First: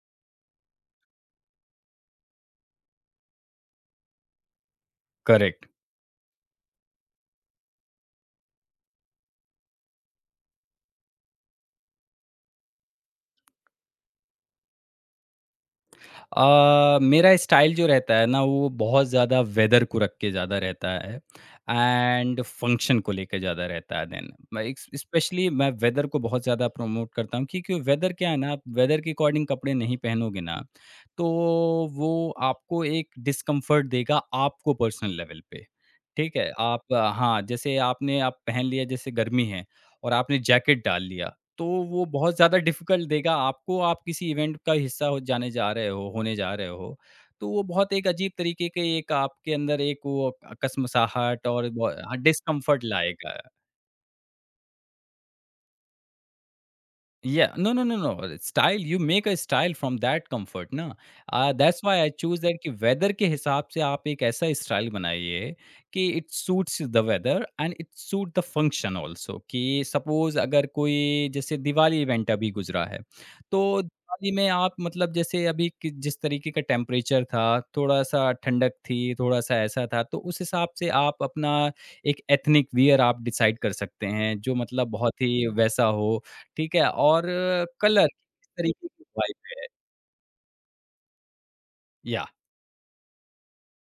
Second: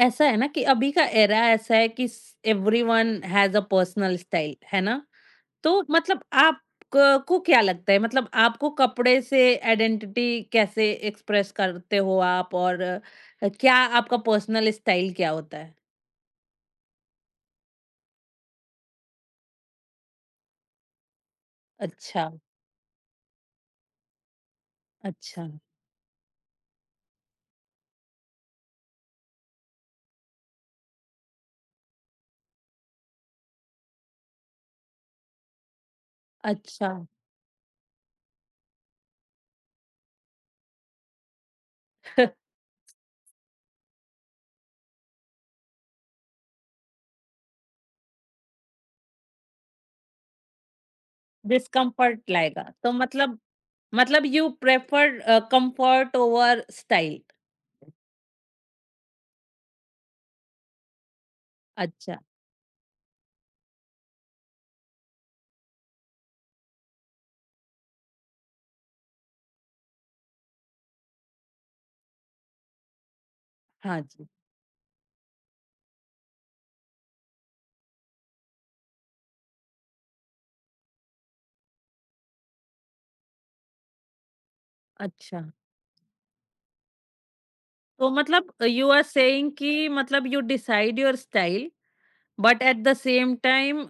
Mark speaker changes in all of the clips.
Speaker 1: ऐसा है ना कि अभी का एरा ऐसा है कि everyone has a personal style, है ना?
Speaker 2: करेक्ट।
Speaker 1: तो मतलब आप क को क्या लगता है, मतलब आपको कपड़े से आइडेंटिटी कैसे एक्सप्रेस करते हो आप और क्या आपका पर्सनल स्टाइल क्या होता है?
Speaker 2: मेरा स्टाइल जो रहता है ना वो बहुत ज़्यादा वेदर को रख के ज़्यादा रहता है
Speaker 1: अच्छा,
Speaker 2: एंड फंक्शन को लेके ज़्यादा रहता है देन। मैं एक
Speaker 1: अच्छा,
Speaker 2: स्पेशली मैं वेदर को बहुत ज़्यादा प्रमोट करता हूँ क्योंकि वेदर क्या है ना आप वेदर के अकॉर्डिंग कपड़े नहीं पहनोगे ना, तो वो आपको एक डिस्कम्फर्ट देगा आपको पर्सनल लेवल पे। ठीक है?
Speaker 1: अच्छा।
Speaker 2: आप हाँ, जैसे आपने आप पहन लिया जैसे गर्मी है और आपने जैकेट डाल लिया तो वो बहुत ज़्यादा डिफ़िकल्ट देगा आपको, आप किसी इवेंट का हिस्सा हो जाने जा रहे हो होने जा रहे हो, तो वो बहुत एक अजीब तरीके के एक आपके अंदर एक वो अकसमसाहट और
Speaker 1: डिस्कम्फर्ट लाएगा,
Speaker 2: डिस्कम्फ़र्ट
Speaker 1: तो
Speaker 2: लाएगा।
Speaker 1: मतलब you prefer comfort over style.
Speaker 2: Yeah. No, no, no, no. Style, you make a style from that comfort ना। That's why I
Speaker 1: अच्छा,
Speaker 2: choose that कि weather के हिसाब से आप एक ऐसा style बनाइए कि it suits the weather and it suit the function also कि suppose अगर कोई जैसे दिवाली event अभी गुजरा है तो
Speaker 1: हाँ जी,
Speaker 2: दिवाली में आप मतलब जैसे जिस तरीके का टेम्परेचर था, थोड़ा सा ठंडक थी थोड़ा सा ऐसा था तो उस हिसाब से आप अपना एक एथनिक वियर आप डिसाइड कर सकते हैं जो मतलब बहुत
Speaker 1: अच्छा।
Speaker 2: ही वैसा हो। ठीक है? और कलर,
Speaker 1: तो
Speaker 2: किस
Speaker 1: मतलब
Speaker 2: तरीके
Speaker 1: यू आर
Speaker 2: की वाइब
Speaker 1: सेइंग
Speaker 2: है
Speaker 1: कि मतलब यू डिसाइड योर स्टाइल,
Speaker 2: या
Speaker 1: but at the same time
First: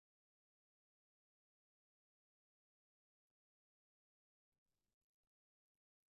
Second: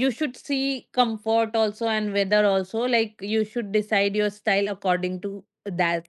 Speaker 1: you should see comfort also and weather also. Like you should decide your style according to that.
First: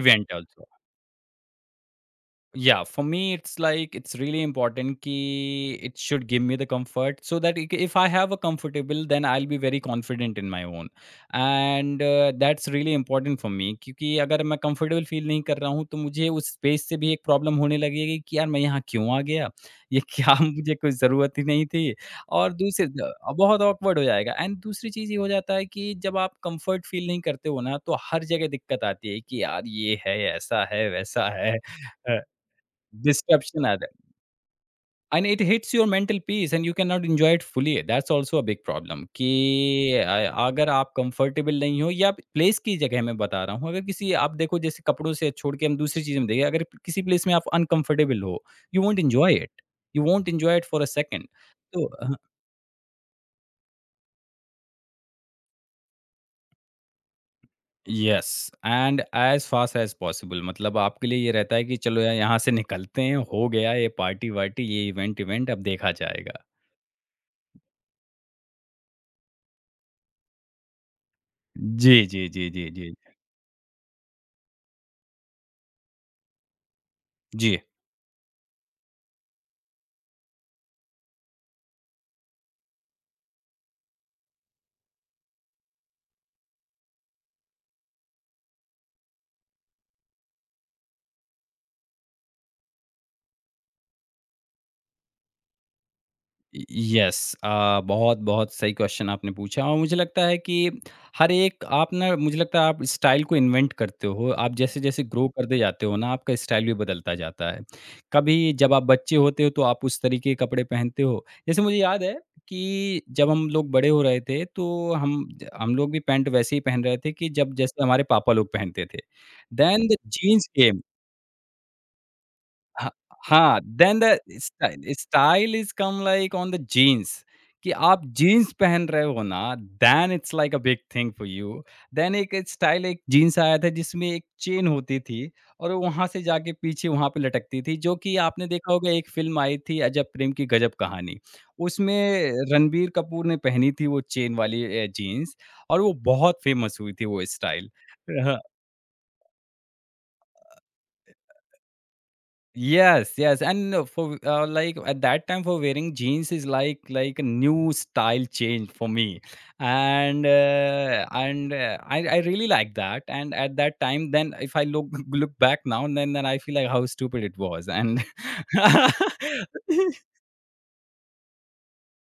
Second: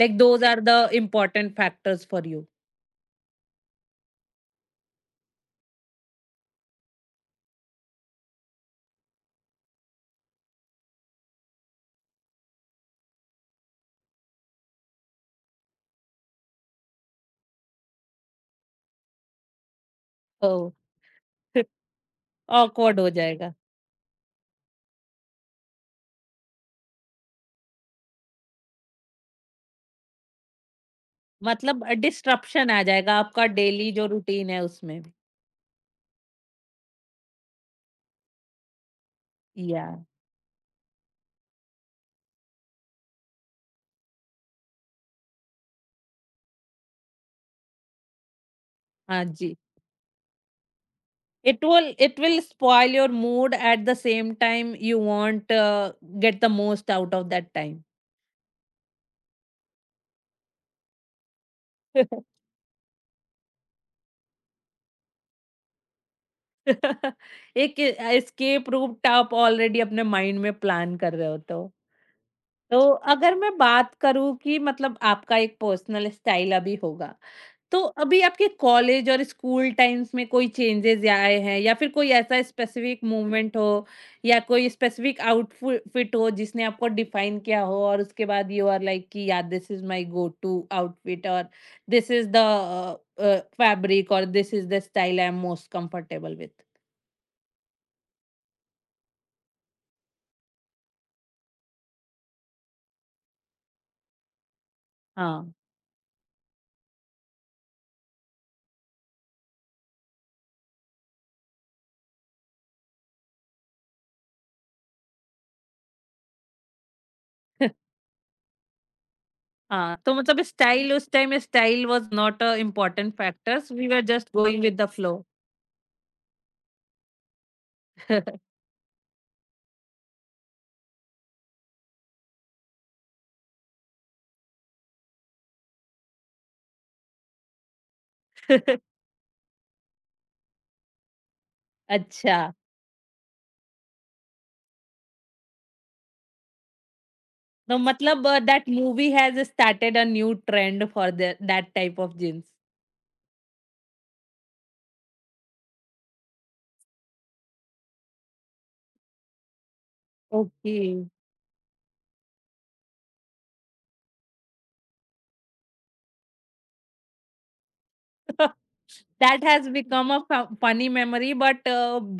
Speaker 1: Like
Speaker 2: event
Speaker 1: those are
Speaker 2: also.
Speaker 1: The important factors for you.
Speaker 2: Yeah, for me, it's like it's really important ki it should give me the comfort so that if I have a comfortable, then I'll be very confident in my own, and that's really important for me। क्योंकि अगर मैं comfortable feel नहीं कर रहा हूँ, तो मुझे उस space से भी एक problem होने लगेगी कि यार मैं यहाँ क्यों आ गया? ये क्या
Speaker 1: ओ।
Speaker 2: मुझे कोई ज़रूरत ही नहीं थी। और दूसरे
Speaker 1: awkward हो जाएगा।
Speaker 2: बहुत awkward हो जाएगा एंड दूसरी चीज़ ये हो जाता है कि जब आप comfort फील नहीं करते हो ना, तो हर जगह दिक्कत आती है कि यार ये है, ऐसा है, वैसा है।
Speaker 1: मतलब डिस्ट्रप्शन आ जाएगा आपका
Speaker 2: Disruption are there.
Speaker 1: डेली जो रूटीन है उसमें भी।
Speaker 2: And it hits your mental peace and you cannot enjoy it fully. That's also a big problem
Speaker 1: या,
Speaker 2: कि अगर आप कंफर्टेबल नहीं हो या प्लेस की जगह मैं बता रहा हूँ। अगर किसी आप देखो जैसे कपड़ों से छोड़ के हम दूसरी चीज़ में देखें, अगर किसी प्लेस में आप अनकंफर्टेबल हो, यू वोंट
Speaker 1: हाँ
Speaker 2: एन्जॉय इट,
Speaker 1: जी।
Speaker 2: You won't enjoy it for a second.
Speaker 1: It
Speaker 2: तो
Speaker 1: will
Speaker 2: uh,
Speaker 1: it will spoil your mood. At the same time you want get the most out of that time.
Speaker 2: Yes and as fast as possible मतलब आपके लिए ये रहता है कि चलो यार यहाँ से निकलते हैं, हो गया ये पार्टी-वार्टी, ये इवेंट-इवेंट अब देखा जाएगा।
Speaker 1: एक एस्केप रूट आप ऑलरेडी अपने माइंड में प्लान कर रहे होते हो।
Speaker 2: जी, जी, जी, जी,
Speaker 1: तो
Speaker 2: जी।
Speaker 1: अगर मैं बात करूँ कि मतलब आपका एक पर्सनल स्टाइल अभी होगा,
Speaker 2: जी।
Speaker 1: तो अभी आपके कॉलेज और स्कूल टाइम्स में कोई चेंजेज़ आए हैं, या फिर कोई ऐसा स्पेसिफिक मूवमेंट हो या कोई स्पेसिफिक आउटफिट हो जिसने आपको डिफाइन किया हो और उसके बाद यू आर लाइक कि या this is my go to outfit और दिस इज़ द फैब्रिक और this is the style I am most comfortable with?
Speaker 2: य यस। बहुत-बहुत सही क्वेश्चन आपने पूछा और मुझे लगता है कि हर एक आप ना मुझे लगता है आप स्टाइल को इन्वेंट करते हो। आप जैसे-जैसे ग्रो
Speaker 1: हाँ।
Speaker 2: करते जाते हो ना, आपका स्टाइल भी बदलता जाता है। कभी जब आप बच्चे होते हो, तो आप उस तरीके के कपड़े पहनते हो। जैसे मुझे याद है कि जब हम लोग बड़े हो रहे थे, तो हम लोग भी पैंट वैसे ही पहन रहे थे कि जब जैसे हमारे पापा लोग पहनते थे। देन द
Speaker 1: हाँ, तो मतलब
Speaker 2: जीन्स केम।
Speaker 1: स्टाइल उस time style was not a
Speaker 2: Ha
Speaker 1: important
Speaker 2: हाँ,
Speaker 1: factors, we
Speaker 2: then
Speaker 1: were
Speaker 2: the
Speaker 1: just going with the
Speaker 2: style
Speaker 1: flow.
Speaker 2: Style is come like on the jeans कि आप जीन्स पहन रहे हो ना, then it's like a big thing for you. Then एक style एक jeans आया था जिसमें एक चेन होती थी और वो वहाँ से जाके पीछे वहाँ पे लटकती थी, जो कि आपने देखा होगा एक फ़िल्म आई थी अजब प्रेम की गजब कहानी। उसमें
Speaker 1: अच्छा,
Speaker 2: रणबीर कपूर ने पहनी थी वो चेन वाली जीन्स और वो बहुत फ़ेमस हुई थी वो स्टाइल।
Speaker 1: तो मतलब that movie has started a new trend for the that type of jeans.
Speaker 2: Yes, yes, and for like at that time for wearing jeans is like a new style change for me, and
Speaker 1: okay.
Speaker 2: I really like that. And at that time, then if I look look back now, and then I feel like how stupid it was, and
Speaker 1: that has become a फ funny memory, but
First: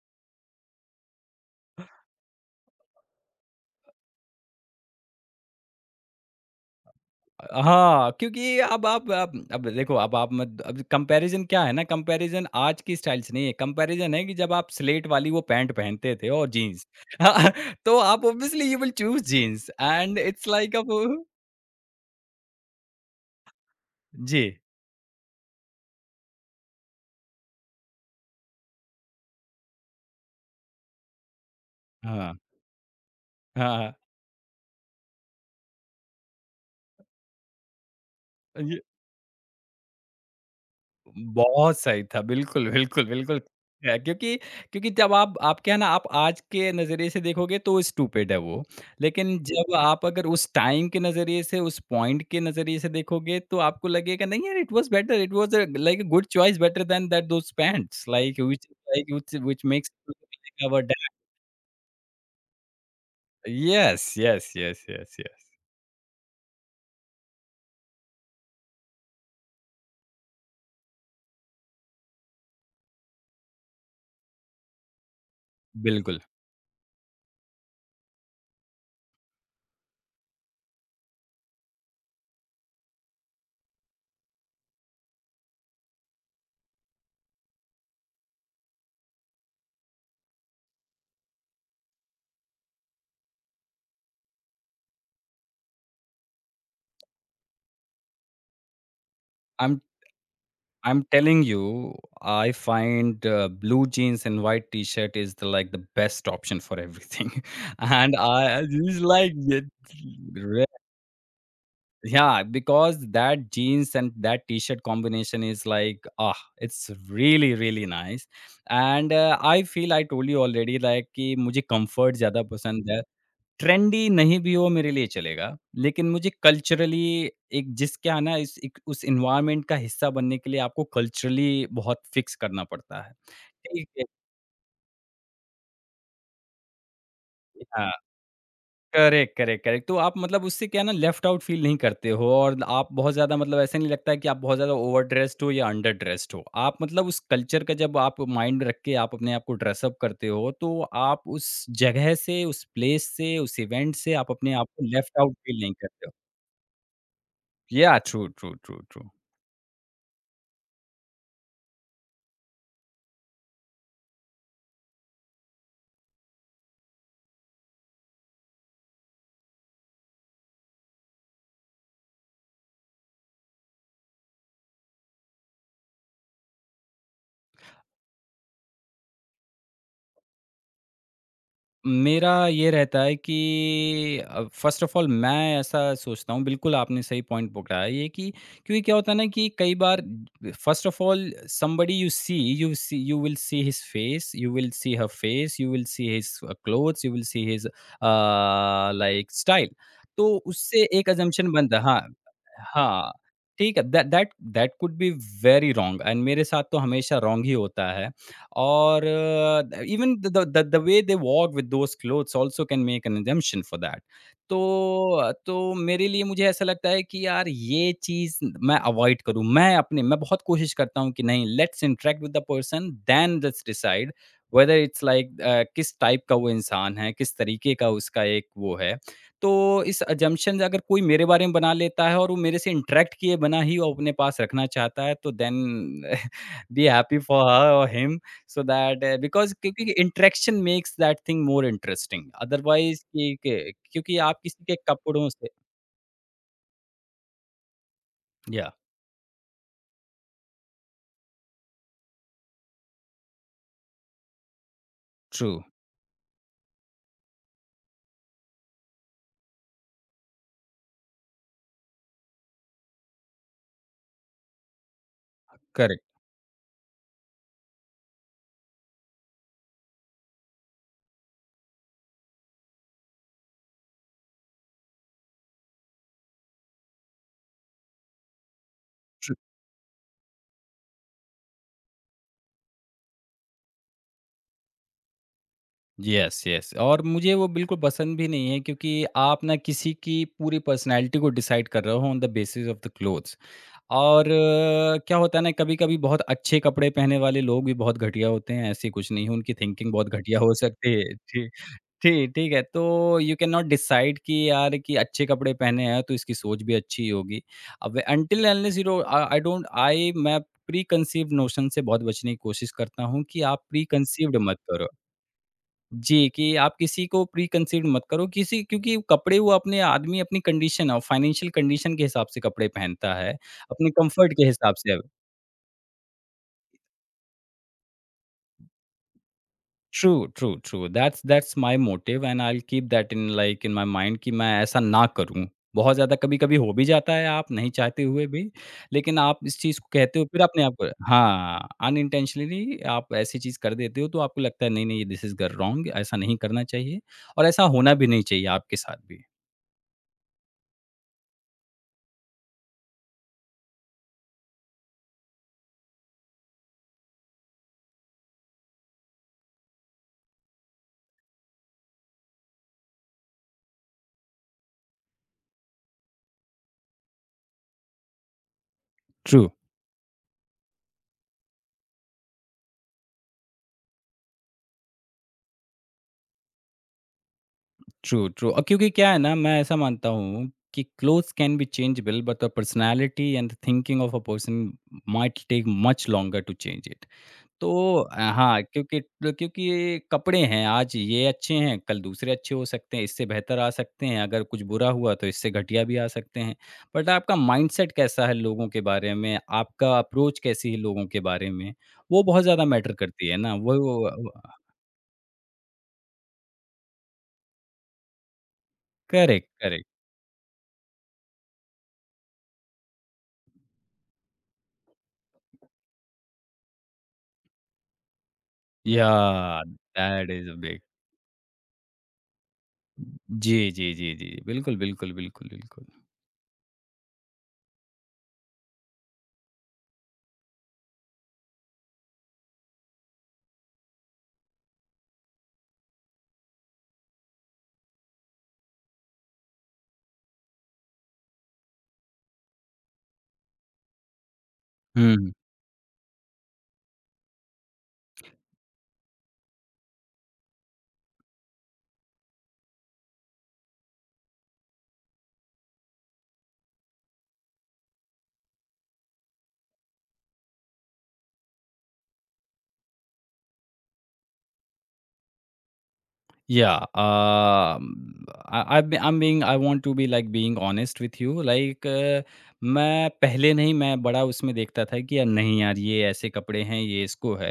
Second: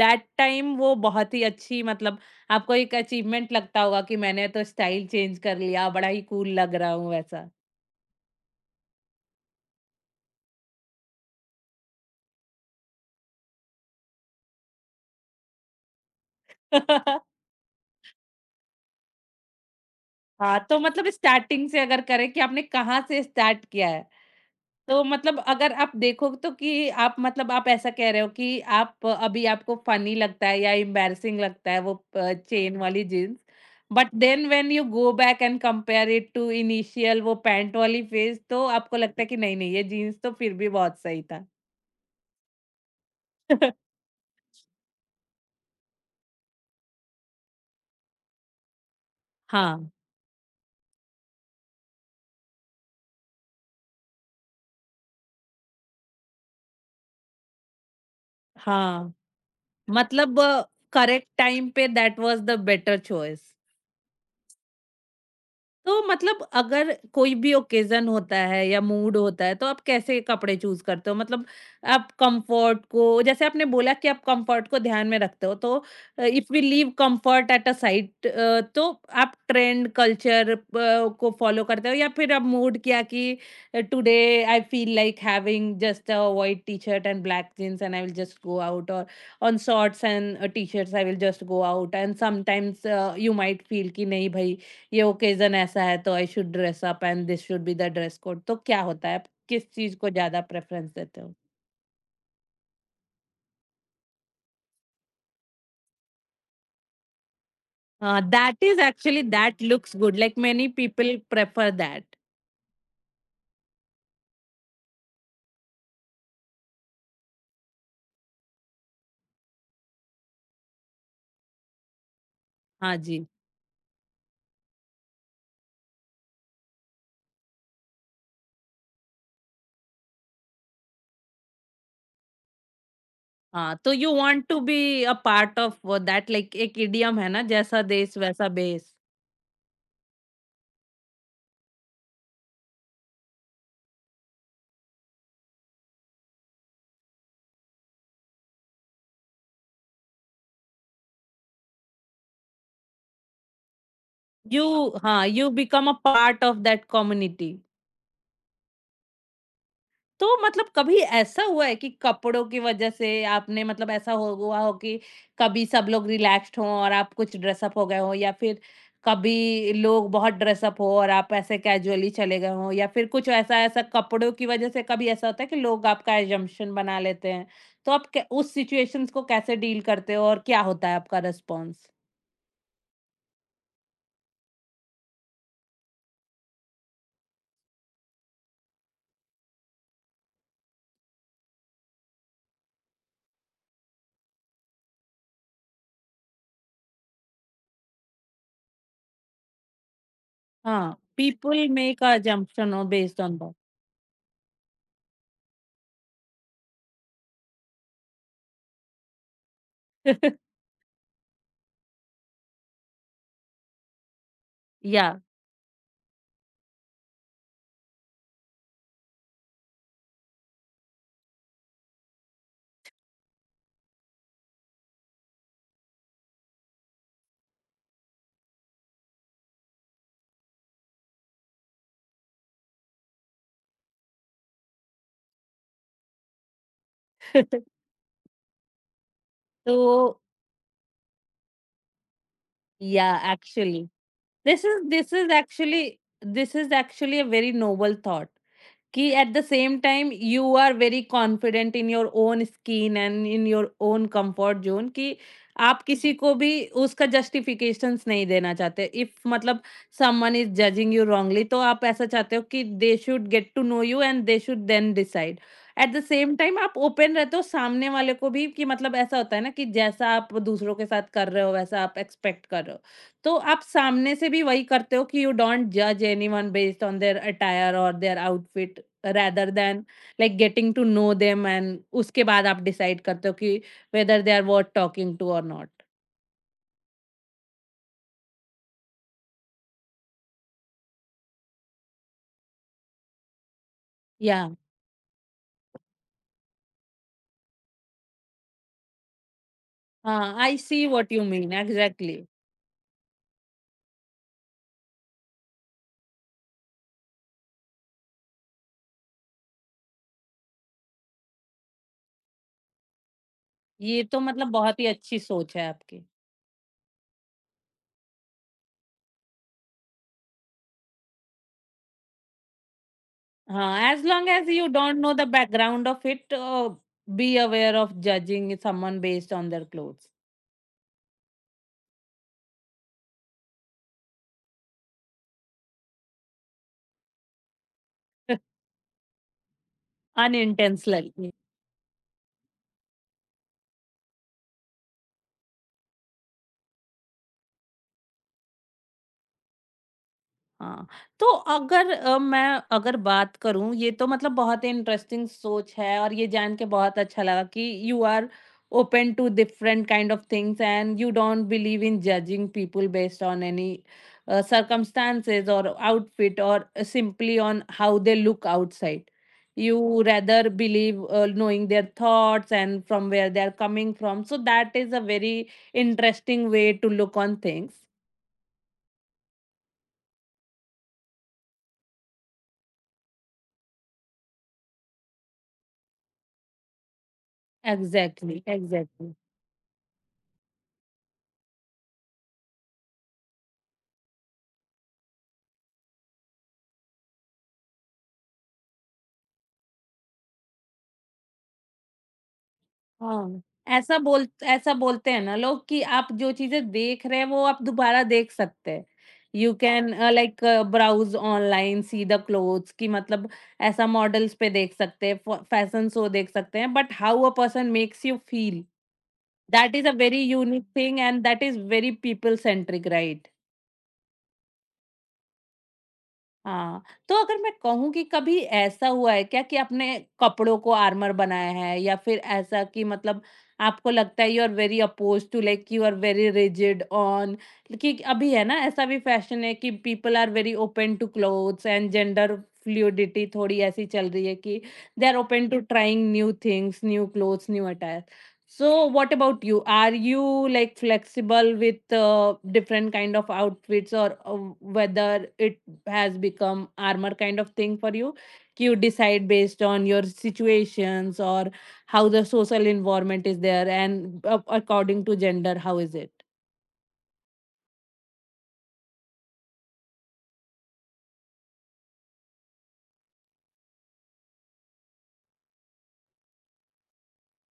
Speaker 1: that time वो बहुत ही अच्छी मतलब आपको एक achievement लगता होगा कि मैंने तो स्टाइल चेंज कर लिया, बड़ा ही कूल लग रहा हूँ, वैसा।
Speaker 2: हाँ, क्योंकि अब देखो अब आप मत अब कंपैरिज़न क्या है ना, कंपैरिज़न आज की स्टाइल से नहीं है, कंपैरिज़न है कि जब आप स्लेट वाली वो पैंट पहनते थे और जीन्स। तो आप obviously you will choose jeans and it's
Speaker 1: हाँ,
Speaker 2: लाइक
Speaker 1: तो
Speaker 2: अब।
Speaker 1: मतलब स्टार्टिंग से अगर करें कि आपने कहाँ से स्टार्ट किया है?
Speaker 2: जी।
Speaker 1: तो मतलब अगर आप देखो तो कि आप मतलब आप ऐसा कह रहे हो कि आप अभी आपको फ़नी लगता है या एम्बैरसिंग लगता है वो प
Speaker 2: हाँ,
Speaker 1: चेन वाली जीन्स,
Speaker 2: हाँ, हाँ।
Speaker 1: But then when you go back and compare it to initial वो पैंट वाली फ़ेज़, तो आपको लगता है कि नहीं, नहीं, ये जीन्स तो फिर भी बहुत सही था।
Speaker 2: बहुत सही था। बिल्कुल, बिल्कुल, बिल्कुल। है क्योंकि क्योंकि जब आप क्या है ना, आप आज के नज़रिए से देखोगे तो स्टूपिड है वो। लेकिन जब
Speaker 1: हाँ,
Speaker 2: आप अगर उस टाइम के नज़रिए से, उस पॉइंट के नज़रिए से देखोगे तो आपको लगेगा नहीं यार it was better, it was like a good choice better than that those pants like
Speaker 1: हाँ,
Speaker 2: व्हिच व्हिच मेक्स
Speaker 1: मतलब
Speaker 2: अवर डैड।
Speaker 1: करेक्ट टाइम पे that was the better choice.
Speaker 2: Yes, yes, yes, yes, yes.
Speaker 1: तो मतलब अगर कोई भी occasion होता है या मूड होता है तो आप कैसे कपड़े चूज करते हो? मतलब आप कंफर्ट को, जैसे आपने बोला कि आप कंफर्ट को ध्यान में रखते हो, तो
Speaker 2: बिल्कुल।
Speaker 1: If we leave comfort at a side, तो आप ट्रेंड कल्चर को फॉलो करते हो या फिर आप मूड किया कि today I feel like having just a white T shirt and black jeans and I will just go out, और on shorts and T shirts I will just go out, and sometimes you might feel कि नहीं भाई, ये occasion ऐसा है तो I should dress up and this should be the dress code, तो क्या होता है आप
Speaker 2: आई
Speaker 1: किस
Speaker 2: एम।
Speaker 1: चीज को ज्यादा प्रेफरेंस
Speaker 2: I'm
Speaker 1: देते हो?
Speaker 2: telling you, I find blue jeans and white t-shirt is the like the best option for everything. And
Speaker 1: हाँ,
Speaker 2: I
Speaker 1: that is
Speaker 2: it's
Speaker 1: actually,
Speaker 2: like
Speaker 1: that
Speaker 2: it-
Speaker 1: looks good, like
Speaker 2: re-
Speaker 1: many people prefer that.
Speaker 2: yeah, because that jeans and that t-shirt combination is like ah, it's really nice. And I feel I told you already like कि मुझे comfort ज्यादा पसंद
Speaker 1: हाँ
Speaker 2: है।
Speaker 1: जी।
Speaker 2: Trendy नहीं भी हो मेरे लिए चलेगा, लेकिन मुझे कल्चरली एक जिस क्या है ना इस एक उस एनवायरनमेंट का हिस्सा बनने के लिए आपको कल्चरली बहुत फ़िक्स करना पड़ता है।
Speaker 1: हाँ,
Speaker 2: ठीक
Speaker 1: तो
Speaker 2: है।
Speaker 1: You want to be a part of that. Like एक इडियम है ना, जैसा
Speaker 2: हाँ,
Speaker 1: देश वैसा बेस।
Speaker 2: Correct, correct, correct. तो आप मतलब उससे क्या है ना लेफ्ट आउट फ़ील नहीं करते हो और आप बहुत ज़्यादा मतलब ऐसा नहीं लगता है कि आप बहुत ज़्यादा ओवर ड्रेस्ड हो या अंडर ड्रेस्ड हो। आप मतलब उस कल्चर का जब आप माइंड रख के आप अपने आप को ड्रेस अप करते हो, तो आप उस जगह से, उस प्लेस से, उस इवेंट से आप अपने
Speaker 1: यू
Speaker 2: आप को लेफ्ट
Speaker 1: हाँ,
Speaker 2: आउट
Speaker 1: यू
Speaker 2: फ़ील नहीं
Speaker 1: बिकम अ
Speaker 2: करते हो।
Speaker 1: Part of that community.
Speaker 2: या ट्रू, ट्रू, ट्रू, ट्रू।
Speaker 1: तो मतलब कभी ऐसा हुआ है कि कपड़ों की वजह से आपने, मतलब ऐसा हो हुआ हो कि कभी सब लोग रिलैक्स्ड हों और आप कुछ ड्रेसअप हो गए हो, या फिर कभी लोग बहुत ड्रेसअप हो और आप ऐसे कैजुअली चले गए हो, या फिर कुछ ऐसा ऐसा कपड़ों की वजह से कभी ऐसा होता है कि लोग आपका एजम्पशन बना लेते हैं, तो आप उस सिचुएशंस को कैसे डील करते हो और क्या होता है आपका रेस्पॉन्स?
Speaker 2: मेरा ये रहता है कि फ़र्स्ट ऑफ़ ऑल मैं ऐसा सोचता हूँ बिल्कुल आपने सही पॉइंट पकड़ा है ये कि क्योंकि क्या होता है ना कि कई बार first of all somebody you see you will see his face, you will see her face, you will see his clothes, you will see his like style. तो उससे
Speaker 1: हाँ,
Speaker 2: एक असम्पशन
Speaker 1: पीपल
Speaker 2: बनता है हाँ,
Speaker 1: मेक अ जम्पशन हो
Speaker 2: हाँ,
Speaker 1: based on that.
Speaker 2: ठीक है। That that that could be very wrong and मेरे साथ तो हमेशा रॉन्ग ही होता है। or even the, the the the way they walk with those clothes also can make an assumption for that।
Speaker 1: या।
Speaker 2: तो तो मेरे लिए मुझे ऐसा लगता है कि यार ये चीज़ मैं अवॉइड करूँ मैं बहुत कोशिश करता हूँ कि नहीं let's interact with the person then let's decide whether it's like किस टाइप का वो इंसान है किस तरीके का उसका एक वो है तो इस अजम्पशन अगर कोई मेरे बारे में बना लेता है और वो मेरे से इंटरेक्ट किए बना ही वो अपने पास रखना चाहता है तो then be happy for her और हिम सो दैट बिकॉज़
Speaker 1: तो,
Speaker 2: क्योंकि interaction makes that thing more interesting otherwise
Speaker 1: या,
Speaker 2: कि के क्योंकि आप
Speaker 1: This
Speaker 2: किसी के
Speaker 1: is this
Speaker 2: कपड़ों
Speaker 1: is
Speaker 2: से।
Speaker 1: actually this is actually a very noble thought.
Speaker 2: या
Speaker 1: कि at the same time you are very confident in your own skin and in your own comfort zone कि
Speaker 2: ट्रू
Speaker 1: आप किसी को भी उसका जस्टिफिकेशंस नहीं देना चाहते। इफ मतलब someone is judging you wrongly, तो आप ऐसा चाहते हो कि they should get to know you and they should then decide. At the
Speaker 2: correct
Speaker 1: same time आप ओपन रहते हो सामने वाले को भी कि मतलब ऐसा होता है ना कि जैसा आप दूसरों के साथ कर रहे हो वैसा आप एक्सपेक्ट कर रहे हो, तो आप सामने से भी वही करते हो कि यू डोंट जज anyone based on their attire और their outfit,
Speaker 2: true.
Speaker 1: rather than like getting to know them, and उसके बाद आप डिसाइड करते हो कि whether they are worth talking to or not.
Speaker 2: Yes yes और मुझे वो बिल्कुल पसंद भी नहीं है क्योंकि आप ना किसी की पूरी पर्सनैलिटी को डिसाइड कर रहे हो on the basis of the clothes. और
Speaker 1: Yeah.
Speaker 2: क्या होता है ना कभी-कभी बहुत अच्छे कपड़े पहनने वाले लोग भी बहुत घटिया होते हैं, ऐसी कुछ नहीं है, उनकी थिंकिंग बहुत घटिया
Speaker 1: हाँ,
Speaker 2: हो
Speaker 1: आई सी
Speaker 2: सकती
Speaker 1: वॉट
Speaker 2: है।
Speaker 1: यू
Speaker 2: जी।
Speaker 1: Mean, exactly.
Speaker 2: ठीक ठीक है, तो यू कैन नॉट डिसाइड कि यार कि अच्छे कपड़े पहने हैं तो इसकी सोच भी अच्छी होगी। अब until and unless you know uh, I don't I मैं प्री कंसीव्ड नोशन से बहुत बचने की कोशिश करता हूँ कि आप प्री
Speaker 1: ये तो
Speaker 2: कंसीव्ड
Speaker 1: मतलब
Speaker 2: मत
Speaker 1: बहुत ही
Speaker 2: करो।
Speaker 1: अच्छी सोच है आपकी।
Speaker 2: जी, कि आप किसी को प्री कंसीव्ड मत करो किसी क्योंकि कपड़े वो अपने आदमी अपनी कंडीशन और फाइनेंशियल कंडीशन के हिसाब से कपड़े पहनता है, अपने
Speaker 1: हाँ, एज लॉन्ग
Speaker 2: कम्फर्ट के
Speaker 1: एज यू
Speaker 2: हिसाब
Speaker 1: डोंट
Speaker 2: से।
Speaker 1: Know the background of it, be aware of judging someone based on their clothes.
Speaker 2: True, true, true. That's that's my motive and I will keep that in my mind कि मैं ऐसा ना करूँ। बहुत ज़्यादा कभी-कभी हो भी जाता है आप नहीं चाहते हुए भी, लेकिन आप इस चीज़ को कहते हो फिर अपने आप को
Speaker 1: unintentionally.
Speaker 2: हाँ, अनइंटेंशनली आप ऐसी चीज़ कर देते हो तो आपको लगता है नहीं, नहीं दिस इज़ ग रॉन्ग ऐसा नहीं करना चाहिए और ऐसा होना भी नहीं चाहिए आपके साथ भी।
Speaker 1: हाँ, तो अगर अ, मैं अगर बात करूँ, ये तो मतलब बहुत ही इंटरेस्टिंग सोच है, और ये जान के बहुत अच्छा लगा कि you are open to different kind of things and you don't believe in judging people based on any circumstances or outfit or simply on how they look outside.
Speaker 2: True,
Speaker 1: You rather believe knowing their thoughts and from where they are coming from. So that is a very interesting way to look on things.
Speaker 2: True, true. क्योंकि क्या है ना मैं ऐसा मानता हूँ कि clothes can be changeable but the personality and thinking of a person might take much longer to change it. तो
Speaker 1: Exactly,
Speaker 2: हाँ, क्योंकि
Speaker 1: exactly.
Speaker 2: क्योंकि ये कपड़े हैं, आज ये अच्छे हैं, कल दूसरे अच्छे हो सकते हैं, इससे बेहतर आ सकते हैं, अगर कुछ बुरा हुआ तो इससे घटिया भी आ सकते हैं। बट आपका माइंडसेट कैसा है लोगों के बारे में, आपका अप्रोच कैसी है लोगों के बारे में, वो बहुत ज़्यादा मैटर करती है
Speaker 1: हाँ,
Speaker 2: ना, वो वो वो
Speaker 1: ऐसा बोलते हैं ना लोग कि आप जो चीज़ें देख रहे हैं वो आप दोबारा देख सकते हैं।
Speaker 2: Correct,
Speaker 1: you
Speaker 2: correct.
Speaker 1: Can like browse online, see the clothes कि मतलब ऐसा मॉडल्स पे देख सकते हैं, फ फैशन शो देख सकते हैं, but how a person makes you feel,
Speaker 2: yeah!
Speaker 1: That is a very
Speaker 2: that is a
Speaker 1: unique
Speaker 2: big.
Speaker 1: Thing and that is very people centric, right?
Speaker 2: जी, जी, जी, जी। बिल्कुल, बिल्कुल, बिल्कुल, बिल्कुल।
Speaker 1: हाँ, तो अगर मैं कहूँ कि कभी ऐसा हुआ है क्या कि आपने कपड़ों को आर्मर बनाया है, या फिर ऐसा कि मतलब आपको लगता है you are very oppose to, like you are very rigid on, कि अभी है ना ऐसा भी फैशन है कि people are very open to clothes and gender fluidity थोड़ी ऐसी चल रही है कि दे आर
Speaker 2: हुँ।
Speaker 1: Open to trying new things, new clothes, new attire. So what about you? Are you like flexible with different kind of outfits, or whether it has become armor kind of thing for you? You decide based on your situations or how the social environment is there, and according to gender, how is it?
Speaker 2: Yeah, I want to be like being honest with you. Like, मैं पहले नहीं मैं बड़ा उसमें देखता था कि यार नहीं यार ये ऐसे कपड़े हैं ये इसको है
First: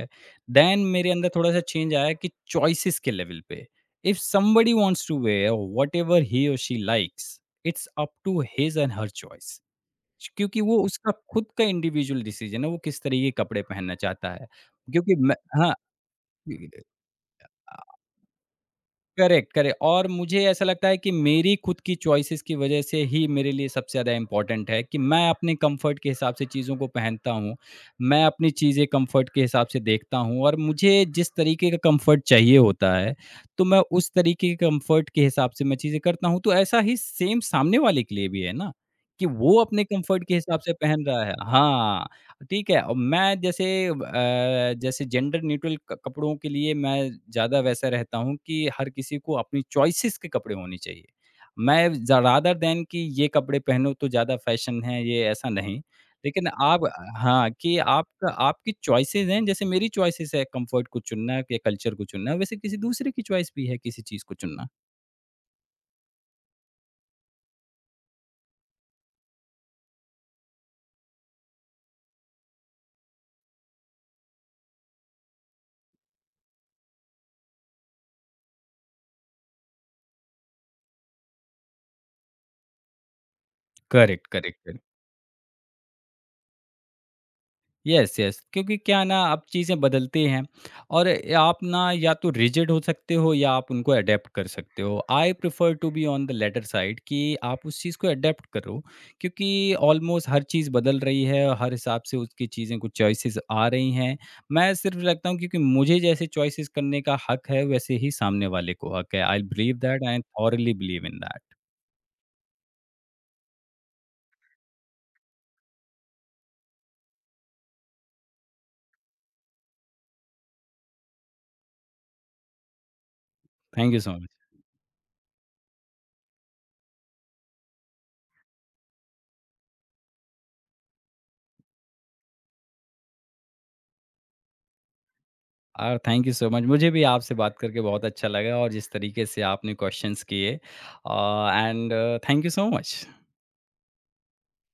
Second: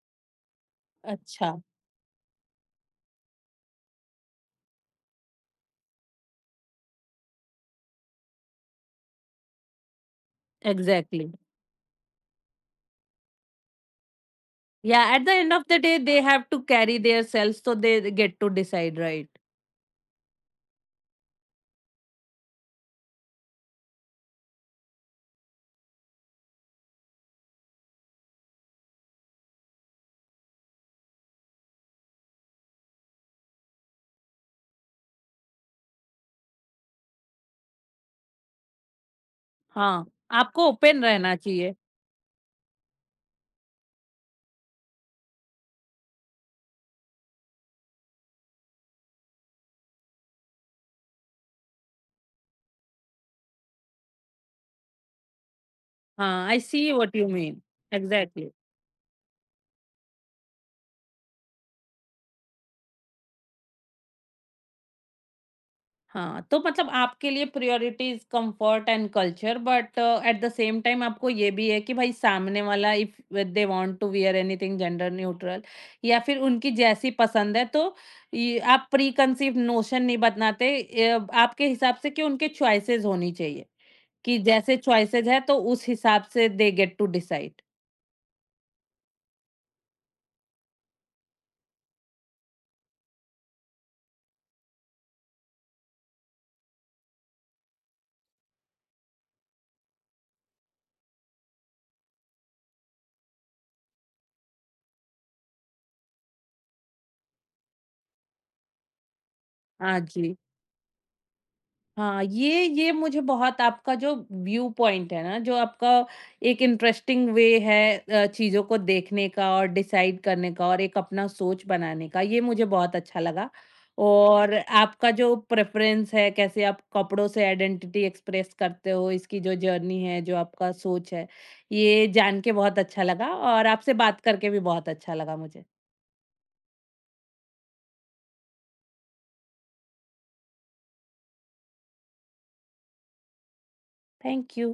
Speaker 2: देन मेरे अंदर थोड़ा सा
Speaker 1: Acha,
Speaker 2: चेंज आया कि चॉइसेस के लेवल पे। If somebody wants to wear whatever he or she likes, it's up to his and her choice क्योंकि वो उसका
Speaker 1: exactly.
Speaker 2: खुद का इंडिविजुअल डिसीजन है वो किस तरीके के कपड़े पहनना चाहता है। क्योंकि
Speaker 1: Yeah, at the
Speaker 2: मैं
Speaker 1: end of
Speaker 2: हाँ
Speaker 1: the day, they have to carry their selves, so they get to decide, right?
Speaker 2: Correct, correct और मुझे ऐसा लगता है कि मेरी खुद की चॉइसेस की वजह से ही मेरे लिए सबसे ज़्यादा इम्पोर्टेंट है कि मैं अपने कंफर्ट के हिसाब से चीज़ों को पहनता हूँ। मैं अपनी चीज़ें कंफर्ट के हिसाब से देखता हूँ और मुझे जिस तरीके का कंफर्ट चाहिए होता है, तो मैं उस तरीके के कंफर्ट के हिसाब से मैं चीज़ें करता हूँ। तो ऐसा ही सेम सामने वाले के लिए भी है ना, कि वो अपने
Speaker 1: हाँ,
Speaker 2: कंफर्ट के हिसाब
Speaker 1: आपको
Speaker 2: से
Speaker 1: ओपन
Speaker 2: पहन रहा है।
Speaker 1: रहना चाहिए।
Speaker 2: हाँ। ठीक है और मैं जैसे जैसे जेंडर न्यूट्रल क कपड़ों के लिए मैं ज़्यादा वैसा रहता हूँ कि हर किसी को अपनी चॉइसेस के कपड़े होने चाहिए। मैं ज़ रादर दैन कि ये कपड़े पहनो तो ज़्यादा फ़ैशन है ये ऐसा नहीं। लेकिन
Speaker 1: हाँ, आई
Speaker 2: आप
Speaker 1: सी what you
Speaker 2: हाँ,
Speaker 1: mean.
Speaker 2: कि आपका
Speaker 1: एग्जैक्टली।
Speaker 2: आपकी चॉइसेस हैं जैसे मेरी चॉइसेस है कंफर्ट को चुनना या कल्चर को चुनना, वैसे किसी दूसरे की चॉइस भी है किसी चीज़ को चुनना।
Speaker 1: हाँ, तो मतलब आपके लिए priorities comfort and culture, but at the same time आपको ये भी है कि भाई सामने वाला if they want to wear anything gender neutral या फिर उनकी जैसी पसंद है, तो ये आप प्री कंसीव्ड नोशन नहीं बनाते, ये आपके हिसाब से कि उनके चॉइसेस होनी चाहिए,
Speaker 2: करेक्ट,
Speaker 1: कि
Speaker 2: करेक्ट,
Speaker 1: जैसे
Speaker 2: करेक्ट।
Speaker 1: चॉइसेस है तो उस हिसाब से they get to decide.
Speaker 2: Yes yes क्योंकि क्या है ना अब चीज़ें बदलती हैं और आप ना या तो रिजिड हो सकते हो या आप उनको अडेप्ट कर सकते हो I prefer to be on the latter side कि आप उस चीज़ को अडेप्ट करो क्योंकि ऑलमोस्ट हर चीज़ बदल रही है और हर हिसाब से उसकी चीज़ें कुछ चॉइसेस आ रही हैं। मैं सिर्फ लगता हूँ क्योंकि मुझे जैसे चॉइसेस करने का हक है वैसे ही सामने वाले को हक है आई बिलीव
Speaker 1: हाँ
Speaker 2: दैट आई
Speaker 1: जी।
Speaker 2: Thoroughly believe in that.
Speaker 1: हाँ, ये मुझे बहुत आपका जो व्यू पॉइंट है ना, जो आपका एक इंटरेस्टिंग वे है चीज़ों को देखने का और डिसाइड करने का और एक अपना सोच बनाने का, ये मुझे बहुत अच्छा लगा।
Speaker 2: Thank you so much.
Speaker 1: और आपका जो प्रेफ़रेंस है, कैसे आप कपड़ों से आइडेंटिटी एक्सप्रेस करते हो, इसकी जो जर्नी है, जो आपका सोच है, ये जान के बहुत अच्छा लगा और आपसे बात करके भी बहुत अच्छा लगा मुझे।
Speaker 2: Thank you so much. मुझे भी आपसे बात करके बहुत अच्छा लगा और जिस तरीके से आपने क्वेश्चंस किए and thank you so much.
Speaker 1: Thank you.